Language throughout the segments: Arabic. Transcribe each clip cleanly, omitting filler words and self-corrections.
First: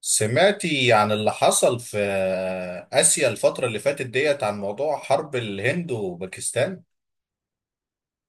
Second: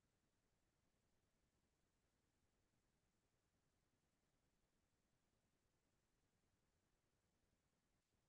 سمعتي عن اللي حصل في آسيا الفترة اللي فاتت ديت عن موضوع حرب الهند وباكستان؟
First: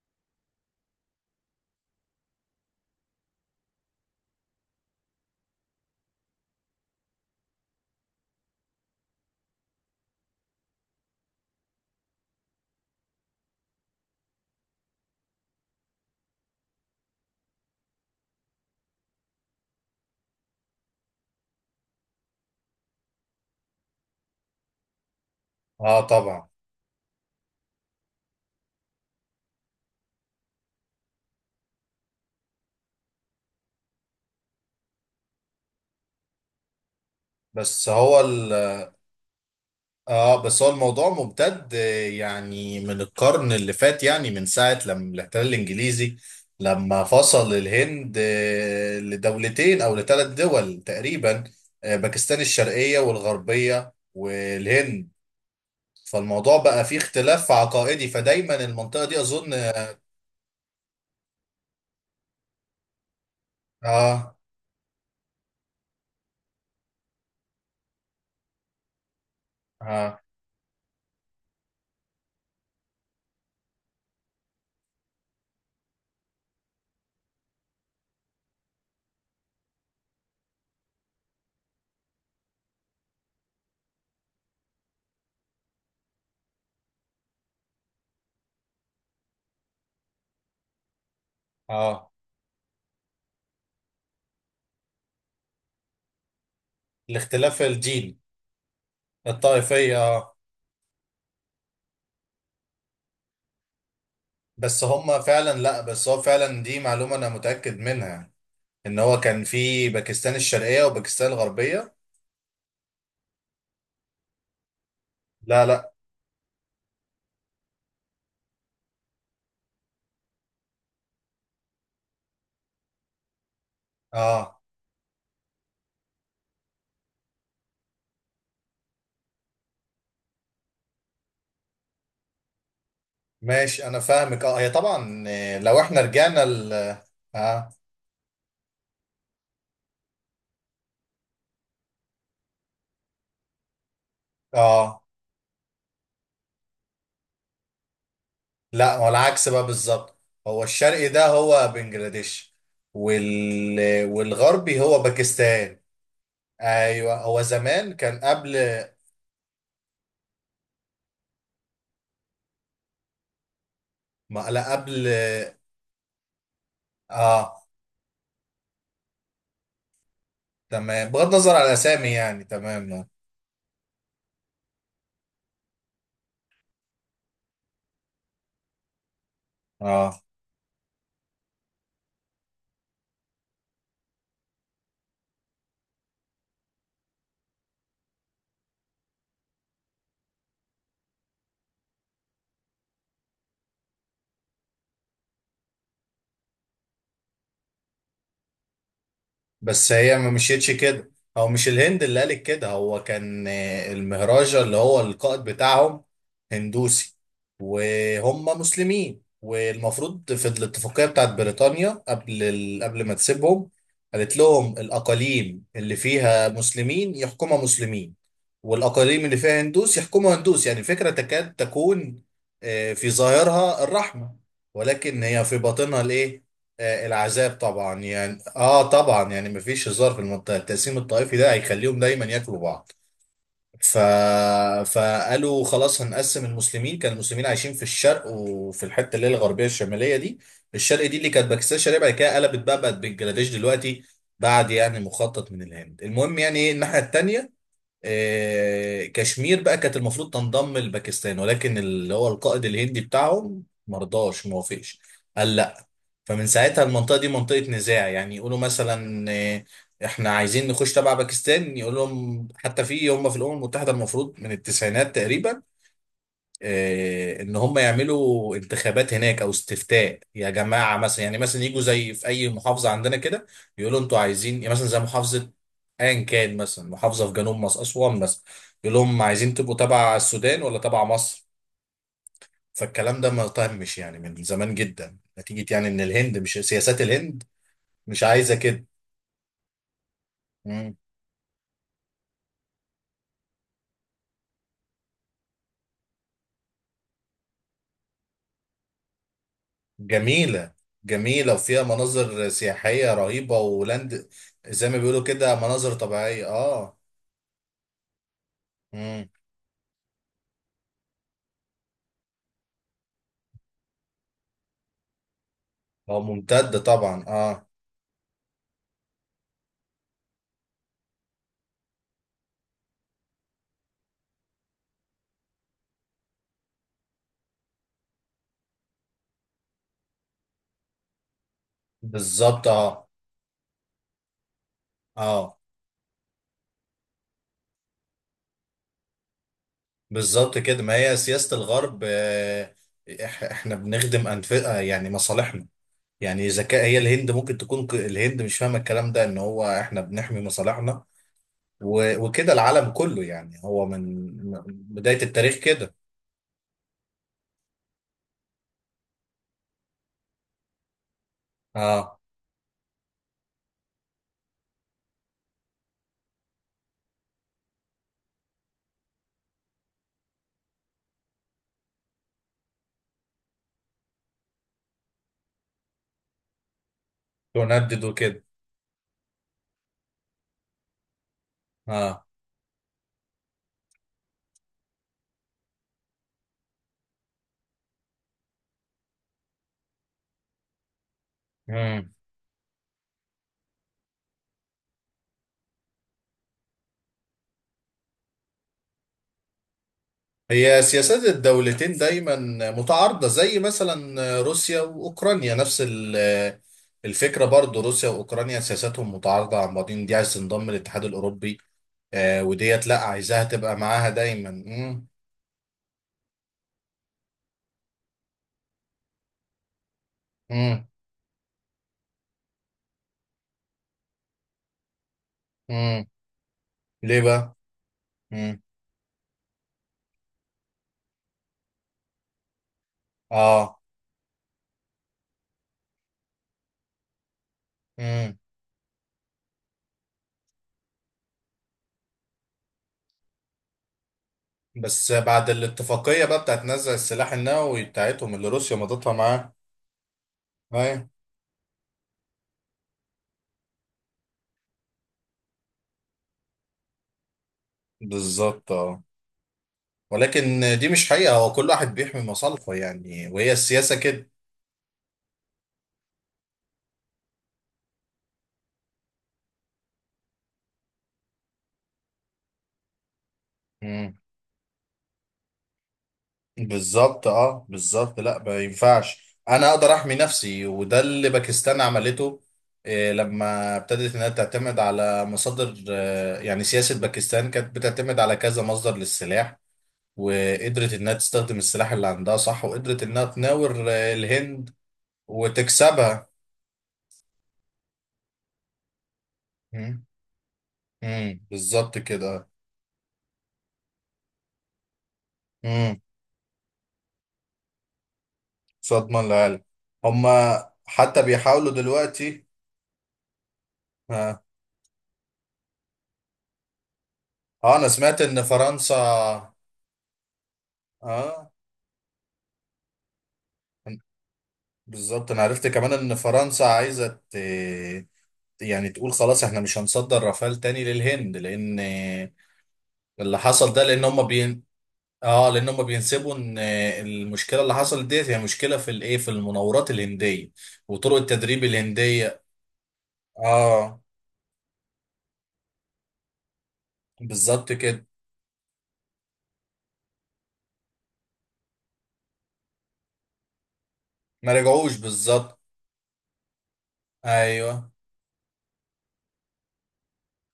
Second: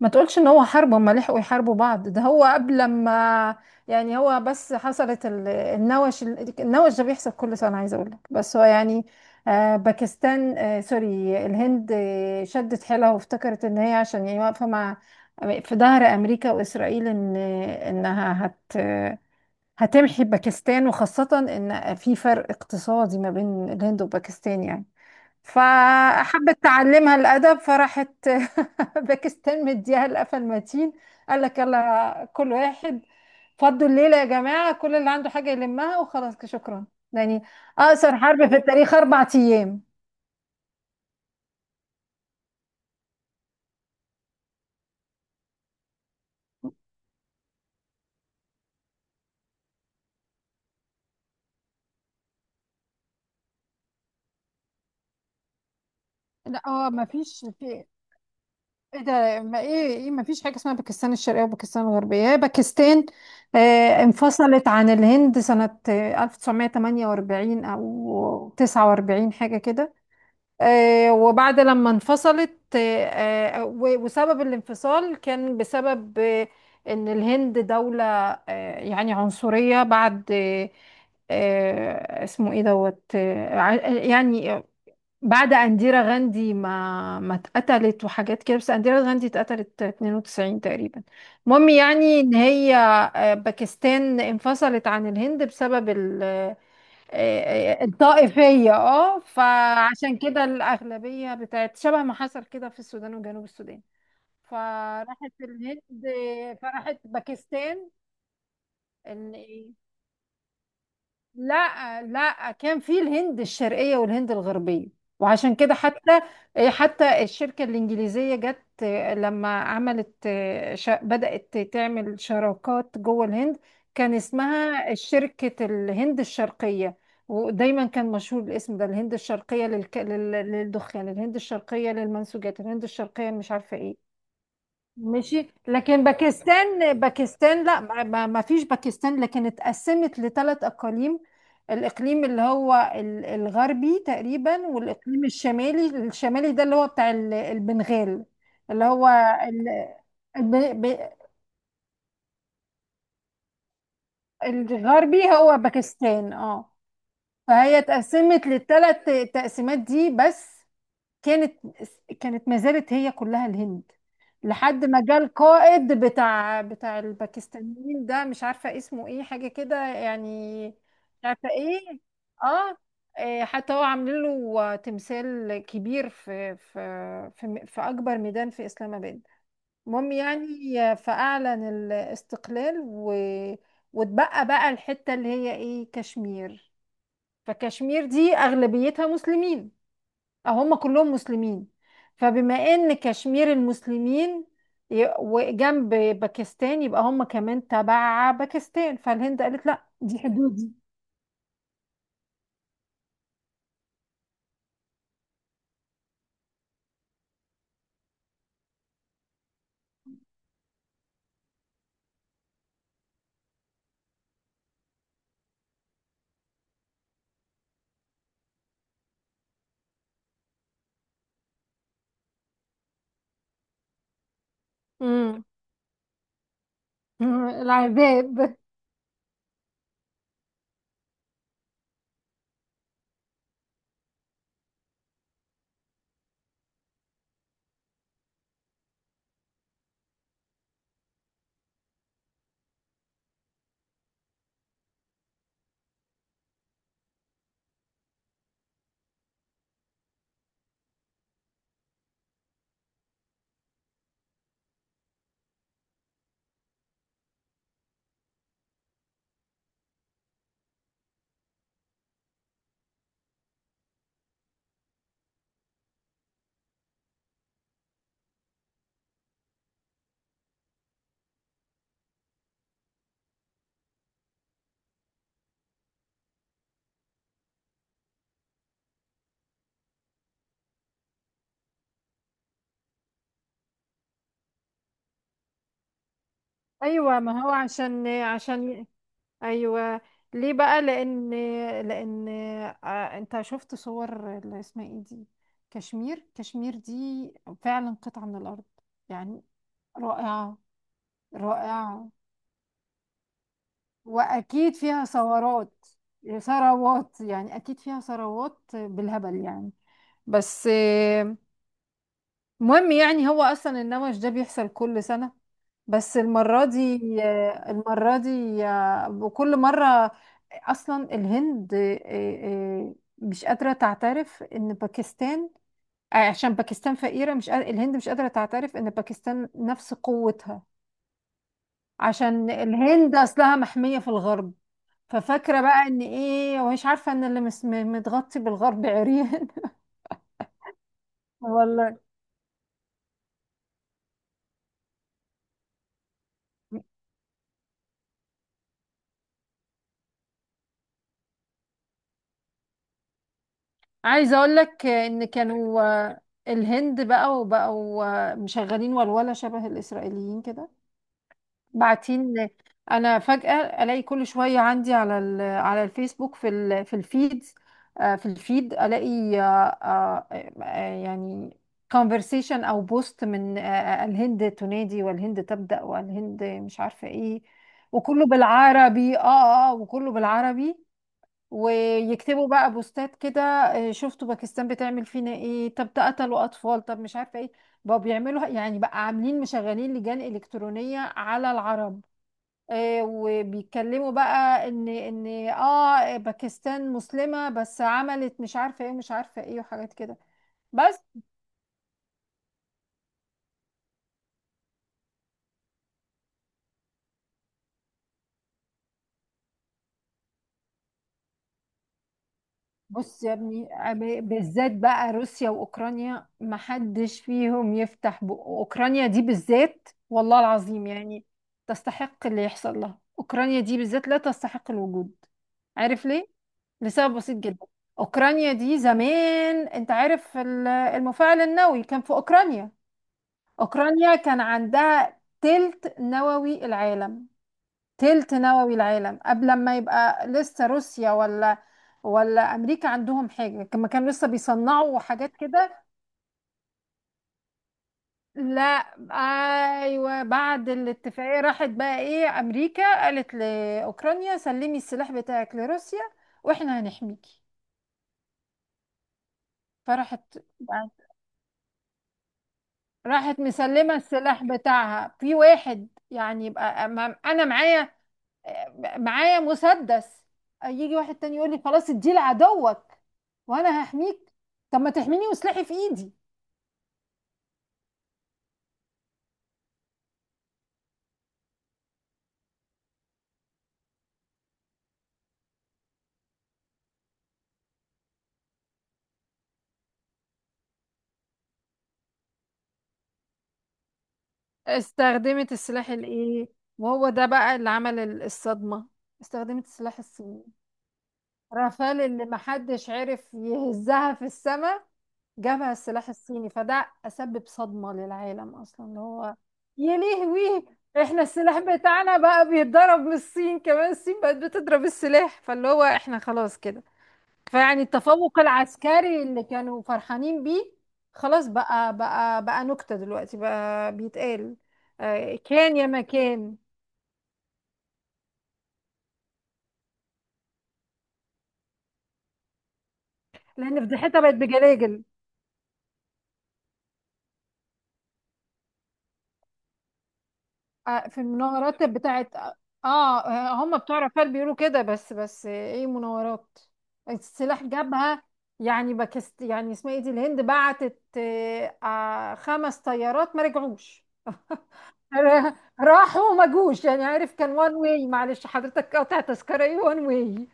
ما تقولش ان هو حرب هما لحقوا يحاربوا بعض. ده هو قبل ما يعني، هو بس حصلت النوش. النوش ده بيحصل كل سنة، عايزة اقول لك، بس هو يعني باكستان، سوري، الهند شدت حيلها وافتكرت ان هي عشان يعني واقفة مع، في ظهر امريكا واسرائيل، ان انها هت هتمحي باكستان، وخاصة ان في فرق اقتصادي ما بين الهند وباكستان يعني، اه، طبعا. فحبت تعلمها الأدب فراحت باكستان مديها القفا المتين. قال لك يلا كل واحد فضوا الليلة يا جماعة، كل اللي عنده حاجة يلمها وخلاص كده، شكرا يعني. بس أقصر هو حرب ال في التاريخ، أربع أيام. اه بس هو الموضوع ممتد، يعني من القرن اللي فات، يعني من ساعة لما الاحتلال الانجليزي لما فصل الهند لدولتين او لثلاث دول تقريبا. باكستان الشرقية والغربية والهند. فالموضوع لا، بقى هو فيه ما فيش، اختلاف في عقائدي، فدايما ايه المنطقة دي ده اظن ما ايه ايه ما فيش حاجة اسمها باكستان الشرقية وباكستان الغربية، هي باكستان. آه، اه انفصلت عن الهند سنة 1948 أو 49 حاجة كده. اه وبعد لما انفصلت، وسبب الانفصال كان بسبب ان الهند دولة، يعني عنصرية بعد اسمه ايه دوت، يعني بعد انديرا غاندي ما اتقتلت وحاجات كده. بس انديرا غاندي اتقتلت 92 تقريبا. المهم اه يعني ان هي باكستان انفصلت عن الهند بسبب الاختلاف الجين الطائفية. اه، الطائفية. فعشان اه. كده الأغلبية بتاعت، شبه ما حصل كده في السودان وجنوب السودان. بس هم فراحت فعلا لا الهند، بس هو فعلا دي فراحت معلومة انا متأكد باكستان. منها، ان هو كان في باكستان الشرقية وباكستان الغربية. لا لا، كان في الهند الشرقية والهند الغربية، وعشان لا، كده لا. حتى، إيه، حتى الشركة الإنجليزية جت لما عملت، بدأت تعمل شراكات جوه الهند. كان اه، اسمها شركة الهند الشرقية، ودايما كان مشهور الاسم ده، الهند الشرقية للدخان، الهند الشرقية للمنسوجات، الهند الشرقية مش عارفة ماشي، انا ايه. فاهمك. اه، هي طبعا، ماشي، لو احنا لكن رجعنا ال باكستان، باكستان اه لا، ما فيش باكستان، لكن اتقسمت لثلاث اقاليم. الاقليم اللي هو الغربي تقريبا، اه والاقليم الشمالي. الشمالي ده اللي هو بتاع البنغال، اللي لا، هو هو العكس بقى ال- بالظبط. هو الب- الشرقي ب- ده هو بنجلاديش، والغربي هو الغربي هو باكستان. باكستان اه. ايوه، هو فهي زمان كان اتقسمت قبل للثلاث تقسيمات دي بس، كانت، ما زالت هي كلها الهند، ما لا لحد ما قبل. جه القائد بتاع اه، الباكستانيين ده، مش عارفة اسمه ايه حاجة كده يعني. تمام، مش بغض عارفة النظر على ايه. الاسامي يعني. اه، تمام. إيه، حتى هو عاملين له تمثال كبير في أكبر ميدان في إسلام آباد. المهم اه، يعني، فأعلن الاستقلال و... واتبقى بقى الحتة اللي هي ايه، كشمير. فكشمير دي أغلبيتها مسلمين، هم كلهم مسلمين. فبما ان كشمير المسلمين، وجنب باكستان، يبقى هم كمان تبع باكستان. فالهند قالت لا، بس هي دي ما مشيتش حدودي. كده. هو مش الهند اللي قالت كده، هو كان المهراجة اللي هو القائد بتاعهم هندوسي، وهم مسلمين، والمفروض في الاتفاقية بتاعت بريطانيا قبل ما تسيبهم قالت لهم الأقاليم اللي فيها مسلمين يحكمها مسلمين، والأقاليم اللي فيها هندوس يحكمها هندوس. يعني الفكرة تكاد تكون في ظاهرها الرحمة، ولكن هي امم في باطنها الإيه؟ العذاب طبعا يعني. العذاب. اه، طبعا يعني مفيش هزار في المنطقه، التقسيم الطائفي ده هيخليهم دايما ياكلوا بعض. ف... فقالوا خلاص هنقسم المسلمين. كان المسلمين عايشين في الشرق، وفي الحته اللي هي الغربيه الشماليه دي. الشرق دي اللي كانت باكستان الشرقيه، بعد كده قلبت بقى، بقت بنجلاديش دلوقتي، بعد يعني مخطط من الهند. المهم يعني ايه، الناحيه التانيه كشمير بقى كانت المفروض تنضم لباكستان، ولكن اللي هو القائد الهندي بتاعهم مرضاش، موافقش، قال لا. فمن ساعتها المنطقة دي منطقة نزاع. يعني يقولوا مثلا احنا عايزين نخش تبع باكستان، يقول لهم. حتى في هم في الأمم المتحدة، المفروض من التسعينات تقريبا ان هم يعملوا انتخابات هناك او استفتاء. يا جماعة، مثلا يعني مثلا يجوا زي في اي محافظة عندنا كده، يقولوا انتوا عايزين يعني مثلا زي محافظة، ايا كان، مثلا محافظة في جنوب مصر، أسوان مثلا. يقول لهم عايزين تبقوا تبع السودان ولا تبع مصر. فالكلام ده ما تمش يعني من زمان جدا، نتيجة يعني ان الهند مش، سياسات ايوه، الهند ما هو عشان مش عايزة كده. ايوه. ليه بقى؟ مم. لان، لان انت شفت صور اللي اسمها ايه دي، كشمير. كشمير دي فعلا قطعة من الارض يعني، رائعة. جميلة. جميلة وفيها رائعة، مناظر سياحية رهيبة ولاند. واكيد زي ما فيها بيقولوا كده ثورات، مناظر طبيعية. اه. ثروات يعني. اكيد فيها ثروات مم. بالهبل يعني. بس مهم يعني، هو اصلا النمش ده بيحصل كل سنة، بس اه، المرة ممتدة دي طبعا. اه، المرة دي وكل مرة، اصلا الهند مش قادرة تعترف ان باكستان عشان باكستان فقيرة، مش قادرة، الهند مش قادرة تعترف ان باكستان نفس قوتها، عشان بالظبط. اه، الهند اصلها محمية في الغرب. اه، ففاكرة بقى ان ايه، ومش عارفة ان اللي متغطي بالغرب عريان. بالظبط كده. ما هي سياسة والله. الغرب. احنا بنخدم أنف آه، يعني مصالحنا. يعني إذا كان هي الهند ممكن تكون الهند مش فاهمة الكلام ده، إن هو احنا بنحمي مصالحنا، وكده العالم كله. يعني هو من عايزة اقول من لك بداية ان التاريخ كانوا كده. الهند بقى وبقوا مشغلين ولولة شبه الاسرائيليين كده اه، بعتين. انا فجأة الاقي كل شوية عندي على على الفيسبوك في الفيد، في الفيد الاقي آه، يعني conversation او بوست من الهند تنادي والهند تبدأ والهند مش عارفة ايه. تندد وكله وكده. بالعربي، اه اه، وكله بالعربي. اه. ويكتبوا بقى بوستات كده، شفتوا باكستان بتعمل فينا ايه، طب ده قتلوا اطفال، طب مش عارفة ايه. بقوا بيعملوا يعني، بقى عاملين مشغلين لجان إلكترونية على العرب. مم. وبيتكلموا بقى ان اه باكستان مسلمة بس عملت مش عارفة ايه ومش عارفة ايه وحاجات كده هي بس. سياسات الدولتين دايما متعارضة، زي مثلا روسيا وأوكرانيا نفس الفكرة برضو. روسيا وأوكرانيا سياساتهم متعارضة عن بعضين، دي عايز تنضم للاتحاد الأوروبي، وديت لا، بص يا عايزاها ابني، تبقى معاها دايما. بالذات مم. بقى روسيا واوكرانيا محدش فيهم يفتح بقه. اوكرانيا دي بالذات، والله مم. العظيم يعني، تستحق اللي يحصل لها. اوكرانيا دي بالذات لا تستحق الوجود. مم. عارف ليه؟ لسبب ليه بسيط بقى؟ جدا، اوكرانيا مم. دي زمان، انت عارف المفاعل النووي كان في اوكرانيا. اه. أوكرانيا كان عندها تلت نووي العالم، مم. قبل ما يبقى لسه روسيا، ولا أمريكا عندهم حاجة، كما كانوا لسه بيصنعوا بس حاجات بعد كده. الاتفاقية بقى بتاعت نزع السلاح النووي بتاعتهم اللي روسيا لا، مضتها معاه. أيوة، بعد ايوه. الاتفاقية راحت بقى إيه، أمريكا قالت لأوكرانيا سلمي السلاح بتاعك لروسيا وإحنا هنحميكي. بالظبط، اه. فراحت، ولكن دي مش حقيقة، هو كل واحد بيحمي مصالحه يعني، راحت وهي مسلمة السياسة كده. السلاح بتاعها في واحد. يعني يبقى أنا معايا، مسدس، يجي واحد تاني يقول لي خلاص اديه لعدوك وانا مم. هحميك. طب ما تحميني وسلاحي في ايدي. بالظبط. اه، بالظبط. لا، ما ينفعش، انا اقدر احمي نفسي، وده اللي باكستان عملته. إيه، لما ابتدت انها تعتمد على مصادر، يعني سياسة باكستان كانت بتعتمد على كذا مصدر للسلاح، وقدرت انها تستخدم السلاح اللي عندها، صح؟ وقدرت انها تناور الهند استخدمت السلاح وتكسبها. الايه، وهو ده بقى اللي عمل الصدمة، استخدمت السلاح مم. الصيني. مم. بالظبط رافال اللي كده. محدش عرف يهزها في السماء، جابها مم. السلاح الصيني. فده أسبب صدمة للعالم أصلا، مش اللي هضمن هو، العالم. يا هما لهوي، حتى احنا السلاح بيحاولوا بتاعنا دلوقتي. بقى بيتضرب من الصين كمان. الصين بقت اه, بتضرب السلاح، فاللي هو احنا خلاص كده. فيعني انا سمعت التفوق ان العسكري اللي فرنسا. كانوا فرحانين بيه، خلاص اه، بقى، نكتة دلوقتي بقى بيتقال. بالظبط، انا عرفت كان يا كمان ما ان كان. فرنسا يعني تقول خلاص احنا مش هنصدر رافال تاني للهند، لان اللي حصل ده، لأن لان فضيحتها هما بقت بين. بجلاجل. اه، لان هما بينسبوا ان المشكله اللي حصلت ديت هي مشكله في الايه، في المناورات الهنديه وطرق في التدريب المناورات بتاعت الهنديه. اه، هم بتوع اه، رافال بيقولوا كده بس، ايه مناورات، السلاح بالظبط كده. جابها. يعني باكست يعني اسمها ايه دي، الهند بعتت خمس طيارات ما رجعوش. ما رجعوش، بالظبط. راحوا وما جوش، يعني عارف، كان وان ايوه. واي، معلش حضرتك قاطع تذكرة ايه، وان واي.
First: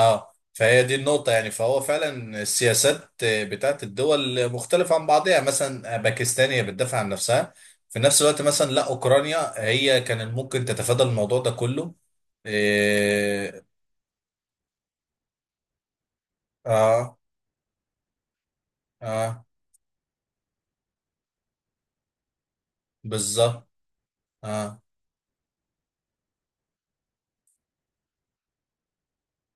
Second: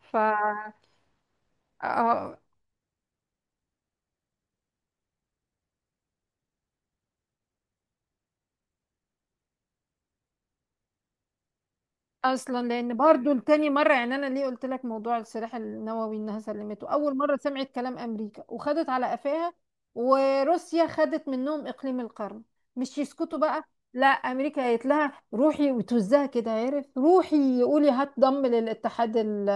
ف فهي دي النقطة يعني. فهو اه فعلا السياسات بتاعت الدول مختلفة عن بعضها، يعني مثلا باكستان هي بتدافع عن نفسها في نفس الوقت. مثلا لا، أوكرانيا هي كان ممكن تتفادى الموضوع ده كله. اصلا لان برضو إيه. لتاني مره، يعني انا ليه قلت لك موضوع السلاح النووي، انها سلمته اول اه. مره سمعت كلام امريكا وخدت على اه، قفاها. وروسيا خدت منهم اقليم القرن، مش يسكتوا بقى. بالظبط. لا، امريكا اه، قالت لها روحي وتوزها كده عارف، روحي قولي هتضم للاتحاد ال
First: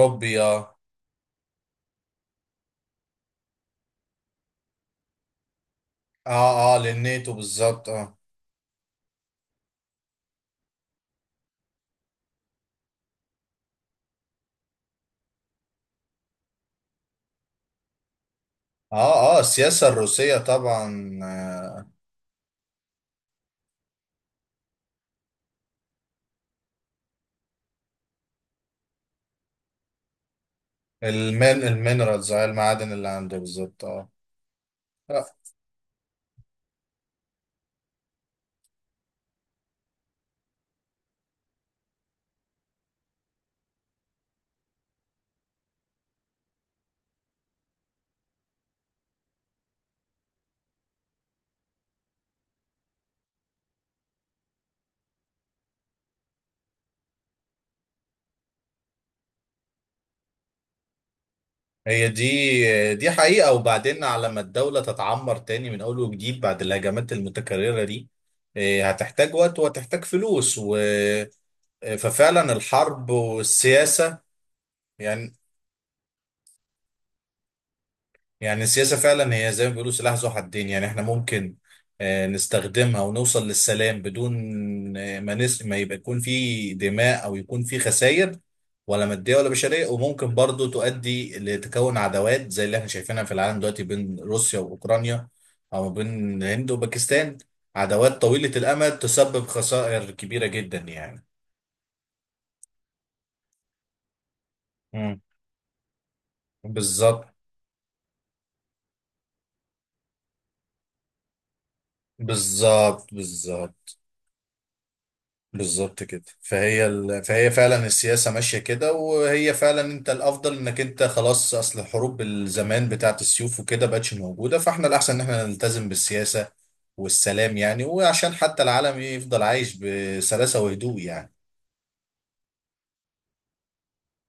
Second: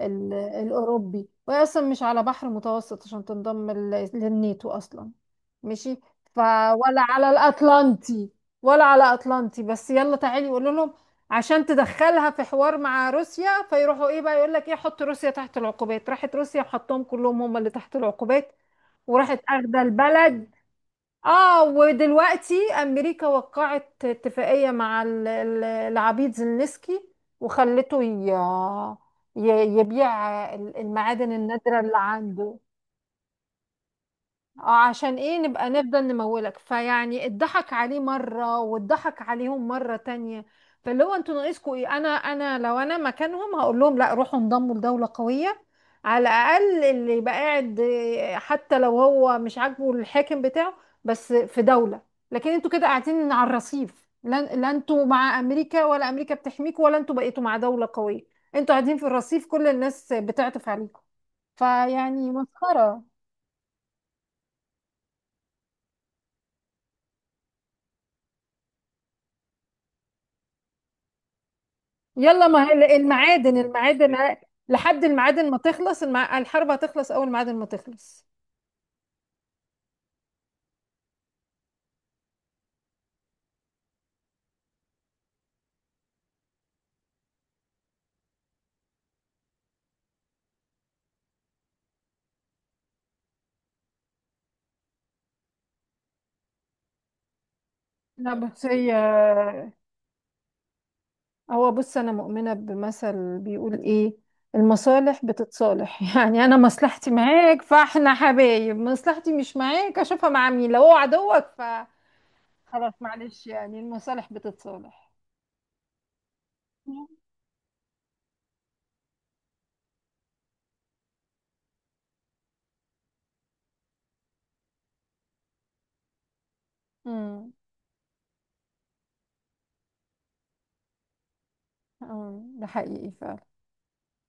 ال اه. الاوروبي، وهي اصلا مش على بحر متوسط عشان تنضم للناتو اصلا. ماشي، ف اه. اه، ولا على للناتو بالظبط. اه. الاطلنطي، ولا على اطلنطي. بس يلا تعالي قولوا لهم عشان تدخلها في حوار مع روسيا. فيروحوا ايه بقى، يقول لك ايه، حط روسيا تحت العقوبات. راحت روسيا وحطهم كلهم هم اللي تحت العقوبات، اه. وراحت اه، اخده السياسة الروسية البلد. طبعا. اه، ودلوقتي امريكا وقعت اتفاقية مع العبيد زيلينسكي، وخلته يبيع المعادن المين النادرة اللي المينرالز، عنده. المعادن اللي عنده، بالظبط. اه، اه عشان آه، ايه، نبقى نفضل نمولك. فيعني اتضحك عليه مرة واتضحك عليهم مرة تانية. فاللي هو انتوا ناقصكوا ايه، انا انا لو انا مكانهم هقول لهم لا، روحوا انضموا لدولة قوية. على الاقل اللي يبقى قاعد، حتى لو هو مش عاجبه الحاكم بتاعه، بس في دولة. لكن انتوا كده قاعدين على الرصيف، لا، انتوا مع امريكا ولا امريكا بتحميكوا، ولا انتوا بقيتوا مع دولة قوية. انتوا قاعدين في الرصيف، كل الناس بتعطف عليكم. هي فيعني دي مسخرة. دي حقيقة. وبعدين على ما الدولة تتعمر تاني من أول وجديد بعد الهجمات المتكررة دي، إيه، هتحتاج وقت وهتحتاج فلوس و... آه، يلا، ففعلا ما هي الحرب المعادن، والسياسة لحد يعني. المعادن ما تخلص الحرب هتخلص اول، معادن ما تخلص. يعني السياسة فعلا هي زي ما بيقولوا سلاح ذو حدين. يعني احنا ممكن نستخدمها ونوصل للسلام بدون ما يبقى يكون في دماء او يكون في خسائر، ولا مادية ولا بشرية. وممكن برضو تؤدي لتكون عداوات زي اللي احنا شايفينها في العالم دلوقتي بين روسيا واوكرانيا، او بين الهند وباكستان. عداوات لا طويلة بس هي، الامد تسبب خسائر كبيرة جدا يعني. هو بص، انا مؤمنة بمثل بيقول ايه، مم. المصالح بتتصالح. يعني انا مصلحتي بالظبط، معاك فاحنا حبايب، مصلحتي مش معاك اشوفها مع مين، لو هو عدوك فخلاص. بالظبط، معلش يعني، بالظبط، المصالح بتتصالح. بالظبط كده. فهي فهي فعلا السياسة ماشية كده، وهي فعلا انت الافضل انك انت خلاص. اصل الحروب الزمان بتاعت السيوف وكده بقتش موجودة، فاحنا الاحسن ان احنا نلتزم بالسياسة امم، والسلام يعني. وعشان حتى العالم يفضل عايش بسلاسة وهدوء يعني. أمم، ده حقيقي.